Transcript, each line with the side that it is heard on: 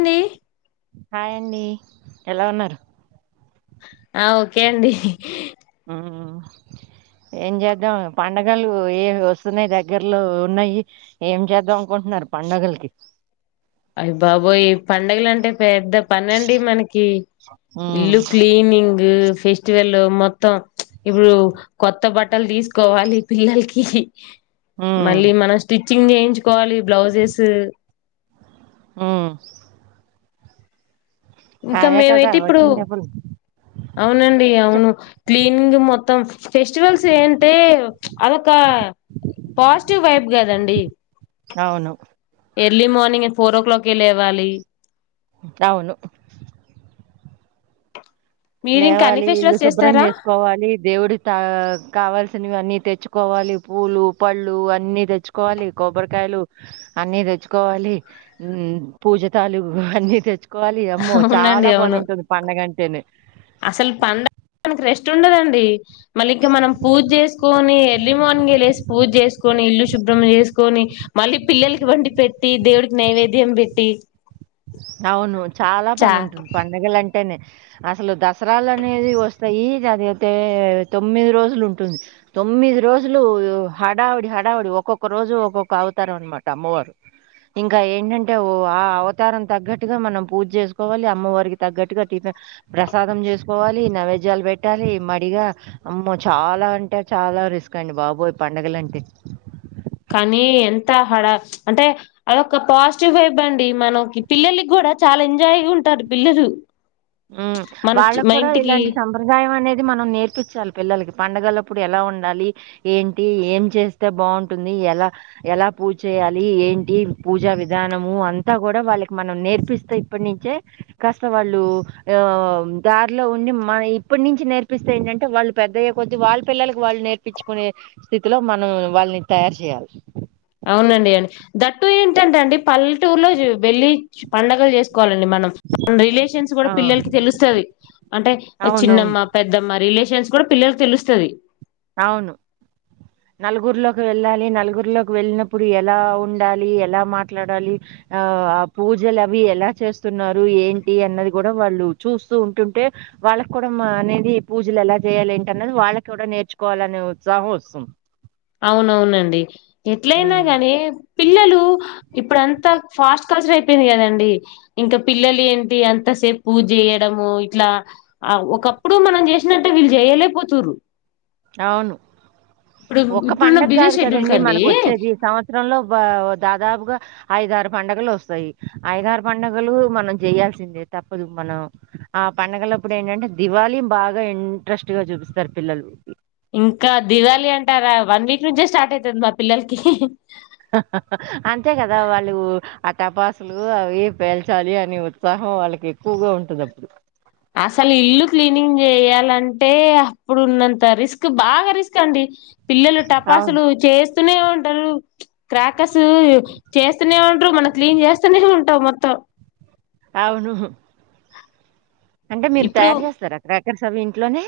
left: అండి
right: హాయ్ అండి ఎలా ఉన్నారు
left: ఆ ఓకే అండి
right: హు ఏం చేద్దాం పండుగలు ఏ వి వస్తున్నాయి దగ్గర్లో ఉన్నాయి ఏం చేద్దాం అనుకుంటున్నారు పండుగలకి
left: అయి బాబోయి పండుగలు అంటే పెద్ద పని అండి మనకి
right: మ్మ్.
left: ఇల్లు క్లీనింగ్ మ్మ్ ఫెస్టివల్ మొత్తం ఇప్పుడు కొత్త బట్టలు తీసుకోవాలి పిల్లలకి
right: మ్మ్.
left: మళ్ళీ మన స్టిచ్ చింగ్ చేయించుకోవాలి బ్లౌజెస్
right: ఆ
left: ఇంకా
right: కదా
left: మేమైతే ఇప్పుడు
right: వచ్చిన డబ్బులు
left: అవునండి
right: చెప్.
left: అవును క్లీనింగ్ మొత్తం ఫెస్టివల్స్ ఏంటే అదొక పాజిటివ్ వైబ్ కదండి
right: అవును
left: early morning four o'clock ఏ లేవాలి
right: అవును
left: మీరు ఇంకా అన్ని
right: లేవాలి ఇల్లు
left: ఫెస్టివల్స్
right: శుభ్రం
left: చేస్తారా
right: చేసుకోవాలి దేవుడి త కావాల్సినవన్నీ తెచ్చు కోవాలి పూలు పళ్ళు అన్ని తెచ్చుకోవాలి, కొబ్బరికాయలు అన్ని తెచ్చుకోవాలి, ఉమ్మ్ పూజ తాలూకు అన్ని తెచ్చుకో కోవలి అమ్మో చాలా
left: అవునండి
right: పని
left: అవును
right: ఉంటుంది పండగంటేనే
left: అసలు పండగ మనకి రెస్ట్ ఉండదండి మళ్ళీ ఇంకా మనం పూజ చేసుకొని ఎర్లీ మార్నింగ్ లేసి పూజ చేసుకొని ఇల్లు శుభ్రం చేసుకొని మళ్ళీ పిల్లలకి వండి పెట్టి దేవుడికి నైవేద్యం పెట్టి
right: అవును చాలా
left: చా
right: పని ఉంటుంది పండగలు అంటే అంటేనే అసలు దసరాలానేవీ వస్తయీ జరిగితే తొమ్మిది రోజులుంటుంది తొమ్మిది రోజులూ హడావిడి హడావిడీ ఒక్కొక్క రోజు ఒక్కొక్క అవతారం అనమాట అమ్మవారు ఇంకా ఏంటంటే ఓ ఆహ్ అవతారం తగ్గట్టుగా మనం పూజ్జేసుకోవాలీ అమ్మవారికి తగ్గట్టుగా టిఫె ప్రసాదం జేసుకోవాలీ నైవేద్యాలు పెట్టాలీ మడిగా అమ్మో చాలా అంటే చాలా రిస్క్ అండి బాబోయ్ పండగలంటే
left: కానీ ఎంత హడా అంటే అదొక పాజిటివ్ వైబ్ అండీ మనక్ పిల్లలకి గూడా చాలా ఎంజాయ్ గా ఉంటారు పిల్లలు
right: ఉమ్మ్
left: మన మా
right: వాళ్లక్కూడా
left: ఇంటికి
right: ఇలాంటి సంప్రదాయం అనేది మనం నేర్పిచ్చాలి పిల్లలకి పంండగలప్పుడు ఎలా ఉండాలి ఏంటి ఏం చేస్తే బావుంటుందీ ఎలా ఎలా పూచ్చేయాలీ ఏంటి పూజా విధానమూ అంతా గూడా వాళ్ళకి మనం నేర్పిస్తే ఇప్పట్నుంచే కాస్త వాల్లూ ఆ దారిలో ఉండి మన ఇప్పటి నుంచి నేర్పిస్తే ఏంటంటే వాళ్ళు పెద్దయ్యే కొద్దిీ వాళ్ళ పిల్లలలకు వాళ్ళు నేర్పించుకునే స్థితిలో మనం వాళ్ళని తయారు చేయాలి
left: అవునండి అండి దట్టు ఏంటంటే అండి పల్లెటూరులో వెళ్లి పండగలు చేసు కోవాలి అండి మనం రిలేషన్స్ కూడా
right: ఆ!
left: పిల్లల తెలుస్తది అంటే
right: అవునవును.
left: చిన్నమ్మ, పెద్దమ్మ జెన్స్ కూడా పిల్లలకు తెలుస్తది
right: అవును నలుగురిలోకి వెళ్ళాలి నలుగురిలోకి వెళ్ళినప్పుడు ఎలా ఉండాలి ఎలా మాట్లాడాలి ఆ ఆ పూజలు అవి ఎలా చేస్తున్నారు ఏంటి అన్నది కూడా వాళ్ళు చూస్తూ ఉంటుంటే వాళ్ళకి కూడ అనేది పూజలు ఎలా చేయాలి ఏంటి అన్నది వాళ్ళకి కూడా నేర్చు కొలనే ఉచ్చాహం వస్తుంది
left: అవునవునండి ఎట్లయినా
right: హ్మ్.
left: గాని పిల్లలు ఇప్పుడు అంత ఫాస్ట్ కల్చర్ అయిపోయింది కదండి ఇంకా పిల్లలు ఏంటి అంతసేపూ చేయడము ఇట్లా ఒకప్పుడు మనం చేసినట్టే వీళ్ళు చేయలేక పోతుర్రు
right: అవును ఒక్క
left: ఇప్పుడున్న
right: పండగ
left: బిజీ
right: కాదు
left: షెడ్యూల్
right: కదండి
left: కండి
right: మనకు వచ్చేది సంవత్సరంలో బా దాదాపుగా ఐదారుపండగలు వస్తాయ్ ఐద్దరుపండగలూ మనం చేయయాల్సిందే తప్పదు మనం ఆ పండగలప్పుడు ఏంటంటే దివాళి బాగా ఇంట్రెస్టుగా చూపిస్తారు పిల్లలు
left: ఇంకా దివళి అంటారా వన్ వీక్ నుంచే స్టార్ట్ అవుతుంది మా పిల్లలకి
right: అహహహ అంతే కదా వాళ్ళు ఆ టపాసులు అవి పేల్చాలి అనే ఉత్సాహం వాళ్ళకి ఎక్కువగా ఉంటుంది అప్పుడు
left: అసలు ఇల్లు క్లీనింగ్ చేయాలంటే అప్పుడు ఉన్నంత రిస్క్ బాగా రిస్క్ అండి పిల్లలు
right: అవును.
left: టపాసులు చేస్త్ వస్తూనే ఉంటారు క్రాకర్స్ చేస్తూనే ఉంటారు మనం క్లీన్ చేస్తూనే ఉంటావు మొత్తం
right: అవును అంటే మీరు
left: ఇప్పుడు
right: తయారు చేస్తారు అక్కడ ఎ స అవి ఇంట్లోనే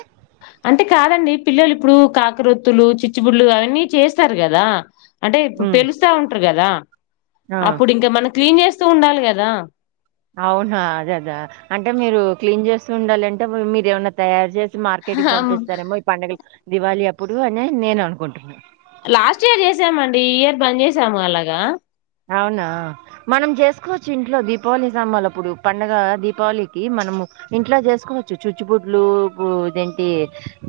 left: అంటే కాదండి పిల్లలు ఇప్పుడు కాకరొత్తులు చిచ్చుబుడ్ళలు అవన్నీ చేస్తారు కదా అంటే ఇప్పుడు
right: హ్మ్.
left: పెలుస్తా ఉంటారు కదా
right: ఆ!
left: అప్పుడు ఇంకా మనం క్లీన్ చేస్త స్తూ ఉండాలి కదా
right: అవునా అదే అదా అంటే మీరు క్లీన్ చేస్త ఉండాలింటే మీరు ఏమైన్నా తయారు చేస్త మార్కెట్కి పంపిస్తారేమో ఈ పండుగ దివాళి అప్పుడు అని నేను అనుకుంటున్నాను
left: లాస్ట్ ఇయర్ చేసామండి ఈ ఇయర్ బంజేసాము అలాగా
right: అవునా మనం చేసుకోవచ్చు ఇంట్లో దీపావళి సామాన్లు ఇప్పుడు పండుగ దీపావళికి మనము ఇంట్లో చేసుకోవచ్చు చుచ్చుపుుడ్లు ఇదేంటి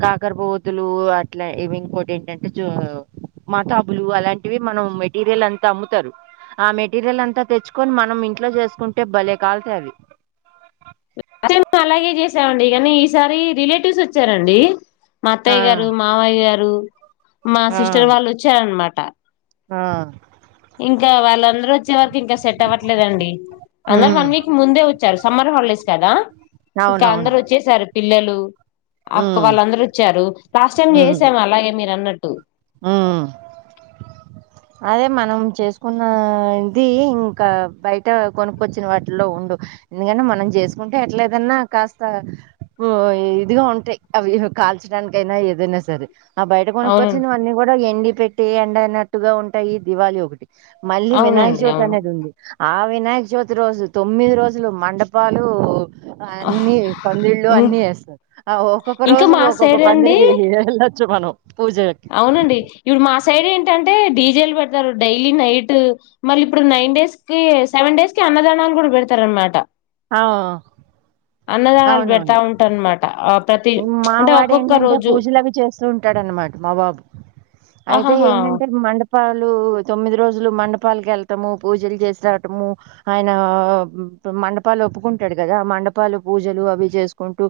right: కాకరపువోతులు అట్లా ఇవి ఇంకోటి ఏంటంటే చ మతాపులు అలాంటివి మనం మెటీరియల్ అంతా అమ్ముతారు ఆ మెటీరియల్ అంతా తెచ్చుకొని మనం ఇంట్లో చేసుకుంటే భలే కాలుతాయి అవి
left: ప్రత అలాగే చేసామండి కానీ ఈసారి రిలేటివ్స్ వచ్చారండి మా
right: ఆ!
left: అత్తయ్య గారు మావయ్య గారు మా
right: ఆ!
left: సిస్టర్ వాళ్ళు వచ్చార అనమాట ప
right: ఆ
left: ఇంకా వాళ్ళందరూ వచ్చే వరకు ఇంకా సట్ అవ్వలేదండి అందరూ
right: హ్మ్.
left: వన్ వీక్ ముందే వచ్చారు సమ్మర్ హాలిడేస్ అ ఇంకా
right: అవునవును.
left: అందరు వచ్చేసారు పిల్లలు అక్క
right: హ్మ్.
left: వాళ్ళందరూ వచ్చారు లాస్ట్ టైమ్ చేసాం అలాగే మీరు అన్నట్టు హు
right: ఉమ్ అదే మనం చేసుకున్నాది ఇంకా బయట కొనుక్కొచ్చిన వాటిలో ఉండవ్ ఎందుకంటే మనం చేసుకుంటే ఎట్లేదన్నా కాస్త మ్ ఇదిగా ఉంటాయి అవి కాల్చడానికైనా ఏదైనా సరే ఆ బయట కొనుక్
left: అవునండి
right: చేసినవన్నీ కూడా ఎన్డి పెట్టి ఎండ అనట్టుగా ఉంటాయి దివాళి ఒకటి మళ్ళీ వినాయక
left: అవునండి
right: చవితి
left: అవును
right: అనేది ఉంది ఆ వినాయక చవితి రోజు తొమ్మిది రోజులు మండపాలు అన్ని పందిళ్ళలు అన్నీ వెస్తారు. ఆ ఒక్కొక్క
left: ఇంకా
right: రోజు
left: మా
right: ఒక్కొక్క
left: సైడ్ అండి
right: పందిరికి వెళ శివుని పూజ
left: అవునండి ఇప్పుడు మా సైడ్ ఏంటంటే డీజేలు పెడతారు డైలీ నైట్ మళ్ళీ ఇప్పుడు నైన్ డేస్ కి సెవెన్ డేస్ కి అన్నదానాలు కూడా పెడతారు అనమాట
right: హౌ
left: అన్నదానాలు పెడతా ఉంటానమాట
right: మా వాడు ఏంటంటే పూజలు అవి చేస్తూ ఉంటాడు అన్నమాట మా బాబు అయితే
left: ఆహాహా
right: ఏంటంటే మండప మపాలు తొమ్మిది రోజులు మండపాలకు వెళ్ళటము పూజలు చేసి రావటము ఆయన మండపాలు ఒప్పుకుంటాడు కదా ఆ మండపాలు పూజలు అవి చేసుకుంటూ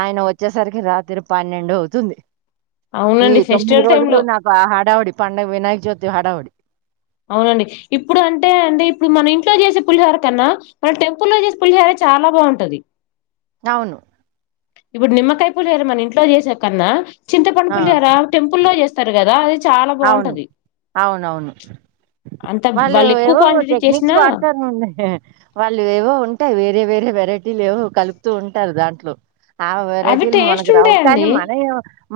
right: ఆయన వ వచ్చేసరికి రాత్రి పన్నెండు అవుతుంది ఈ
left: అవునండి
right: తొమ్మిది
left: ఫెస్టివల్ టైమ్
right: రోజులు
left: లో
right: నాకు ఆ హడావుడి పంండగ వినాయక చవితి హడావిడి
left: అవునండి ఇప్పుడు అంటే అంటే ఇప్పుడు మన ఇంట్లో చేసే పులిహోర కన్నా మన టెంపుల్ల్లో చేసే పులిహోర చాలా బాగుంటది
right: అవును
left: ఇప్పుడు నిమ్మకాయ పులిహోర మన ఇంట్లో చేసే కన్నా చింతపండు
right: ఆ!
left: పులిహోర టెంపుల్ల్లో చేస్త త్తరు కదా అది చాలా
right: అవును
left: బాగుంటది
right: అవునవును
left: అంత
right: వాళ్ళు
left: ఎక్కువ
right: ఏవో
left: క్వాంటిటీ
right: టెక్నిక్స్
left: చేసినా
right: వాడతారు వాళ్ళు ఏవో ఉంటాయి వేరే వేరే వెరైటీ వ లేవో కలుపుతూ ఉంటారు దాంట్లో ఆ
left: అవి
right: వెరైటీలు మనకు
left: టేస్ట్
right: రావు కానీ
left: ఉంటాయండి
right: మనం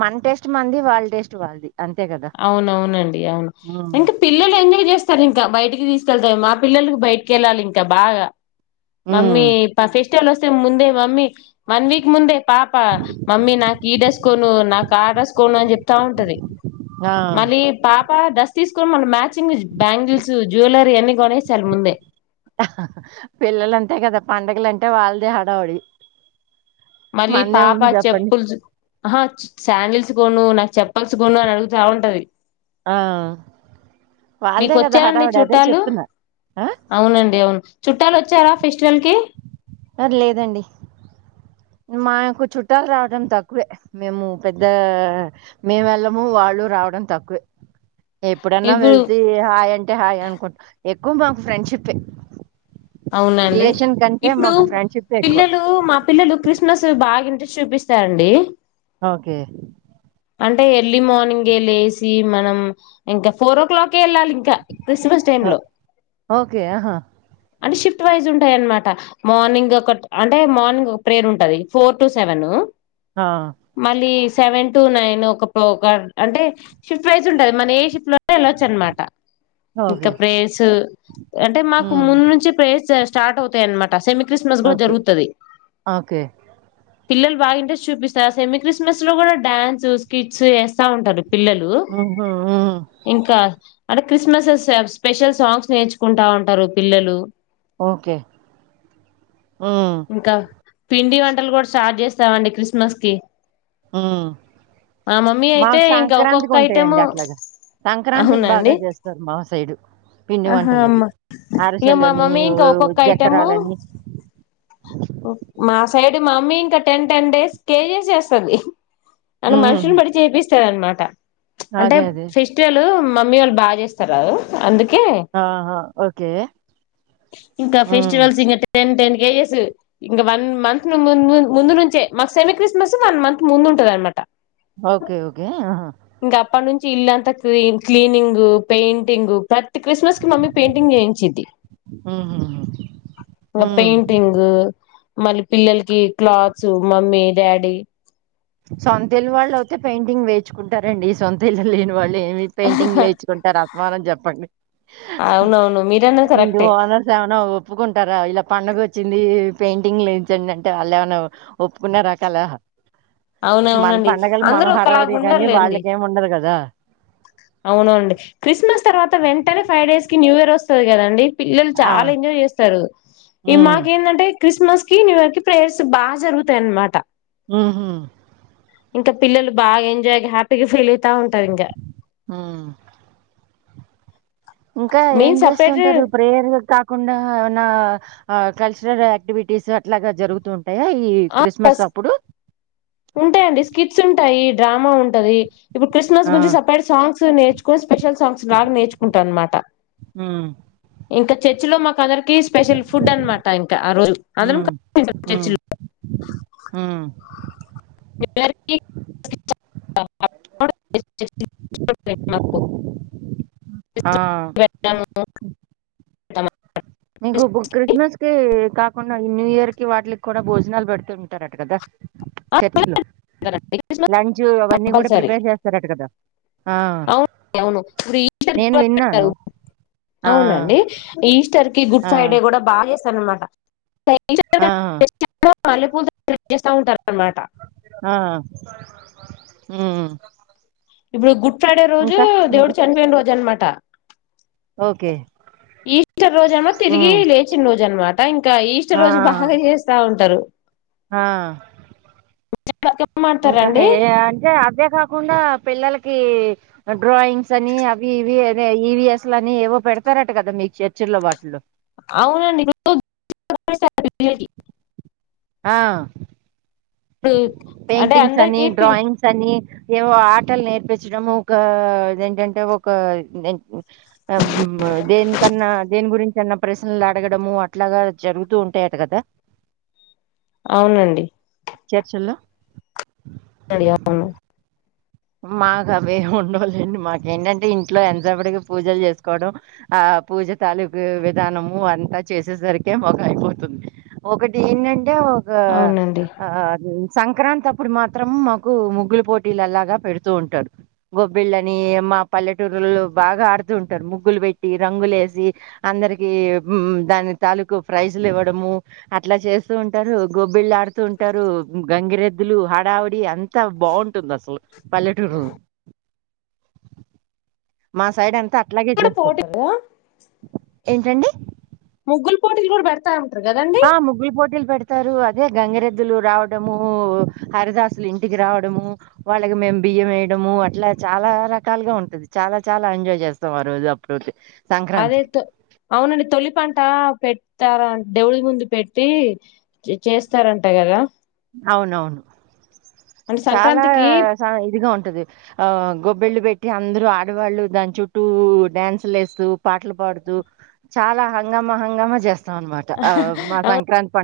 right: మన టేస్ట్ మనది వాళ్ళ టేస్ట్ వాళ్ళది అంతే కదా
left: అవున్ అవునండి అవును
right: ఉమ్
left: ఇంకా పిల్లలు ఎంజాయ్ చేస్తారు ఇంకా బయటికి తీసు కెళ్తె మా పిల్లలకి బయటకి వెళ్లాలి ఇంకా బాగా
right: ఉమ్,
left: మమ్మీ ప ఫెస్టివల్ వస్త ముందే మమ్మీ వన్ వీక్ ముందే పాప మమ్మీ నాకు ఈడెసుకొను నాకు క డ్రెస్సు కొను అని చెప్తా ఉంటది
right: ఆ
left: మళ్ళీ పాప డ్రస్ తీసుకొని మనం మ్యాచింగ్ బ్యాంగిల్స్ జ్యవలరీ అన్ని కొనేసారు ముందే
right: పిల్లలంతే కదా పండగలంటే వాళ్ళదే హడవుడి
left: మళ్ళీ పాప చప్పుల్స్ ఆహా శాండిల్స్ కూడా నువ్ నాకు చెప్పల్స్ కొను అని అడుగుతా ఉంటది
right: ఆ
left: మీకు
right: వాళ్ళదే కదా
left: వచ్చారండి
right: హడావుడి అదే
left: చుట్టాలు
right: చెప్తున్నా ఆ
left: అవునండి అవును చుట్టాలు వచ్చారా ఫెస్టివల్ కి
right: అర్ లేదండి మాకు చుట్టాలు రావడం తక్కువే మేము పెద్ద మేము వెళ్ళము వాళ్ళు రావడం తక్కువే ఎప్పుడన్నా
left: ఇప్పుడు
right: వెళ్తే హాయ్ అంటే హాయ్ అనుకుంటా ఎక్కువ బం ఫ్రెండ్షిప్యే
left: అవునండి ఇప్పుడు
right: మాకు ఫ్రెండ్షిప్ ఎక్కువ
left: పిల్లలు మా పిల్లలు ల్లలు క్రిస్మస్ బాగా ఇంట్రే చూపిస్తాండీ
right: ఓకే
left: అంటే ఎర్లీ మార్నింగ్ ఏ లేసి మనం. ఇంకా ఫోరో క్లాకేళ్ళాలి ఇన్ క క్రిస్మస్ టైమ్
right: ఆ!
left: లో
right: ఓకే ఆహా
left: అంటే షిఫ్ట్ వైజ్ ఉంటాయన్మాట. మార్నింగ్ ఒకట్ అంటే మార్నింగ్ ఒక ప్రేర్ ఉంటది. ఫోర్ టు సెవెన్
right: ఆ
left: మళ్ళీ సెవెన్ టు నైన్ ఒక ప్రోకర్ అంటే షిఫ్ట్ వైజుంటది. మన ఏ షిఫ్ట్లోన్న వెళ్ళొచ్చనమాట ఇంకా
right: ఓకే
left: ప్రేర్స్ అంటే మాకు
right: హ్మ్
left: ముందుం చే స్టార్ట్ అవుతయన్మాట ట సెమీ క్రిస్మస్ గు
right: ఓకే
left: జరుగుతది
right: ఓకే
left: పిల్లలు బాగా ఇంట్రెస్ట్ చూపిస్తారు. సెమీ క్రిస్మస్ లో గూడా డాన్స్, స్కిట్స్ ఏస్తా ఉంటారు పిల్లలు
right: ఉహూ హ్మ్
left: ఇంకా అంటే క్రిస్మసేస్ స్పెషల్ సాంగ్స్ నేర్చుకుంటా ఉంటారు పిల్లలు
right: ఓకే హ్మ్
left: ఇంకా పిండి వంటలు గూడ్ స్టార్ట్ జేస్తామండి క్రిస్మస్ కి
right: హ్మ్
left: మా మమ్మీ అయితే
right: మాక్
left: ఇంకా ఒక్కొక్క
right: సంక్రాంతికి
left: ఐటము
right: ఉంటాయండి అట్లాగా సంక్రాంతికి
left: అవునండి
right: బాగా చేస్తారు మా సైడు పిండి
left: ఆహా
right: వంటలు అవి
left: మా ఇగ మా
right: అరిసెలని
left: మమ్మీ ఇంకా ఒక్కొక్క ఐటమ్ము
right: చక్కరాలని
left: మాస్ సైడ్ మమ్మీ ఇంకా టెన్ టెన్ డేస్ కేజీస్ చేస్తుంది అను
right: హ్మ్
left: మనుషుని బటి చెపిస్తదన్మట ట అంటే
right: అదే అదే
left: ఫెస్టివలు మమ్మీవాళ్ళు బాజేస్తారు అందుక్ కే
right: ఆహా ఓకే
left: ఇంక
right: హ్మ్
left: ఫెస్టివల్స్ ఇంగా టెన్ టెన్ కేజస్ ఇంకా వన్ మంత్ ను ముంద్ ముంద్ ముందునుంచే. మాకు సెమీ క్రిస్మస్ వన్ మంత్ ముందు ఉంటదనమాట
right: ఓకే ఓకే ఆహా
left: చి ఇల్లంతా క్లి క్లీనింగు, పెయింటింగు ప్రత్ తి క్రిస్మస్ కి మమ్మీ పెయింటింగ్ జేయించిది.
right: హ్మ్ హ్మ్
left: ఇంగ
right: హ్మ్
left: పెయింటింగ్ మళ్ళీ పిల్లలకి క్లాత్స్ మమ్మీ డాడీ
right: సొంత ఇల్లవాళ్ళు అవతే పెయింటింగ్ వేచుకుంటారండి. ఈ సొంత ఇల్లు లేని వాళ్ లేమి పెయింటింగ్లేర్చుకుంటార వరన్ జెప్పండి
left: అవునవును మీరన్నది
right: ఇంటి
left: కరెక్టే
right: ఓనర్స్ ఏమన్నా ఒప్పుకుంటారా. ఇలా పండుగోచ్చింది పెయింటింగ్లేయించండి అంటే వాళ్ళేమన్నా ఒప్పుకున్నే రకాల
left: అవున అవునండి అందరూ ఒకలాగు
right: గానీ
left: ఉండరులేండి
right: వాళ్ళకేమి ఉండదు కదా!
left: అవునండి క్రిస్మస్ తర్వాత వెంటనే ఫైవ్ డేస్ కి న్యూ ఇయర్ వస్తాది కదండి పిల్లలు
right: ఆ!
left: చాలా ఎంజాయ్ చేస్తారు ఈ
right: హ్మ్.
left: మాకేందంటే క్రిస్మస్ కి న్యూ ఇయర్ కి ప్రేయర్స్ బాగా జరుగుతాయన్నమాట
right: మ్మ్ హూ
left: ఇంకా పిల్లలు బాగా ఎంజాయ్ గా హ్యాపీగా ఫీల్ టా ఉంటామింకా
right: హ్మ్. ఇంకా ఏం
left: సపరేట్
right: చేస్తుంటారు ప్రేయర్ కాకుండా ఏ నా ఆ కల్చరల్ యాక్టివిటీస్ అట్లాగా జరుగుతుం
left: ఆ ఎస్ ఉంటాయండి, స్కిట్స్ ఉంటాయి. డ్రామా ఉంటది, ఇప్పుడు క్రిస్మస్
right: ఆ!
left: గురించి సపరేట్ సాంగ్స్ నేర్చుకొని స్పెషల్ సాంగ్స్ లాగా నేర్చుకుంటాా అనమాట
right: హ్మ్.
left: ఇంకా ర్చ్ లో మాకందర్ కి స్పెషల్ ఫుడ్ అనమాట ఇంకా ఆ రోజు అందరం కలిసి తింటాం చర్చ్ లో
right: ఆ
left: [inaudible]
right: ఆ
left: [unintelligible]
right: ఇంకొక క్రిస్మస్ కి కాకుండా ఈ న్యూ ఇయర్ కి వాటికి కూడా భోజనాలు పెడుతు, ఉంటారట కదా చర్చ్ లో
left: క్రిస్మస్
right: లంచ్ అవన్నీ కూడా
left: కంపల్సరీ
right: ప్రిపేర్ చేస్తారట, కదా ఆ
left: అవును అవును ఇప్పుడు ఈస్టర్
right: నేను
left: కూడా
right: విన్నాను,
left: పెట్టారు
right: ఆ
left: అవునండి ఈస్టర్ కి గుడ్
right: ఆ
left: ఫ్రైడే కూడా బా సనమాట
right: ఆ
left: [unintelligible] రి సౌండ్
right: ఆ హ్మ్
left: ఇప్పుడు గుడ్ గుడ్ ఫ్రైడే రోజు దేవుడు చనిపోయిన, రోజు అనమాట
right: ఓకే
left: ఈస్టర్ రోజు ఏమో, తిరిగి
right: ఉమ్
left: లేచిన రోజు అనమాట టా ఇన్ ఇంకా ఈస్టర్, రోజు బాగా చేస్తా ఉంటారు.
right: హా
left: బతుకమ్మ
right: ఇంక హై
left: ఆడతారండి
right: అంతే అదే కాకుండా పిల్లలకి డ్రాయింగ్స్ అని, అవి ఇవి ఈవిఎస్ అని ఏవో పెడతారట కదా మీకు చర్చల బట్లు
left: అవునండి [unintelligible]
right: ఆ
left: ఇప్పుడు అంటే
right: పేయింటింగ్స్ అని
left: అందరికి
right: డ్రయింగ్స్ అని ఏవో ఆటలు నేర్పించడము ఒక దఏంటంటే ఒక దేనికన్నా దేని గురించి అన్న ప్రశ్నలు అడగడము, అట్లాగా జరుగుతూ ఉంటాయట కదా
left: అవునండి
right: చర్చల్లో
left: అవునండి అవును
right: మాకు అవే ఉండవూలెండి మాకెటంటే ఇంట్లో ఎంతసేపటికి పూజలు చేసుకోవడం, ఆ పూజ తాలూకు విధానము అంతా చేసేసరికి మాకు అయిపోతుంది ఒకటి ఏంటంటే టే ఒక
left: అవునండి
right: ఆది సంక్రాంతి అప్పుడు మాత్రం మాకు ముగ్గులు పోటీలు అలాగా పెడుతూ ఉంటారు, గొబ్బిళ్ళని మా పల్లెటూరులో బాగా ఆడుతూ ఉంటారు, ముగ్గులు పెట్టి రంగులే వేసి అందరికి దాని తాలూకు ప్రైజ్లు ఇవ్వడము అట్లా చేస్తూ ఉంటారు, గొబ్బిళ్ళు ఆడుతూ ఉంటారు, గంగిరెద్దులు హడావుడి అంతా బాగుంటుంది అసలు పల్లెటూరు మా సైడ్ అంత లగేజ్
left: కూడా
right: జేస్కొ
left: పోటీ కదా
right: ఏంటండి
left: ముగ్గుల్ పోటిది గుడ బెడ్తర
right: ఆ ముగ్గుల్ పోటీలు పెడతారు అదే గంగరెద్ లు రావడమూ హరిదాసులు ఇంటికి రావడము వాళ్ళకి మేము బియ్యము వేయడము అట్ల చాలా రకాలుగా ఉంటుంది చాలా చాలా ఎంజాయ్ జేస్తం ఆ రోజు అప్పుడతే
left: అదే త అవునండి తొలిపంట పెట్ ఇస్తారా దేవుళ ముందు పెట్టి చేస్తారంట కదా
right: అవునవును
left: అంటే
right: చాలా
left: సంక్రాంతికి
right: ఇదిగా ఉంటుంది ఉంటది గొబ్బెళ్ళు పెట్టి అందరు ఆడవాళ్ళు దాని చుట్టూ డ్యాన్సులు యేస్తూ పాటలు పాడుతూ చాలా హంగామా హంగామా చేస్త అన్నమాట మా
left: అవును
right: సంక్రాంతి పండ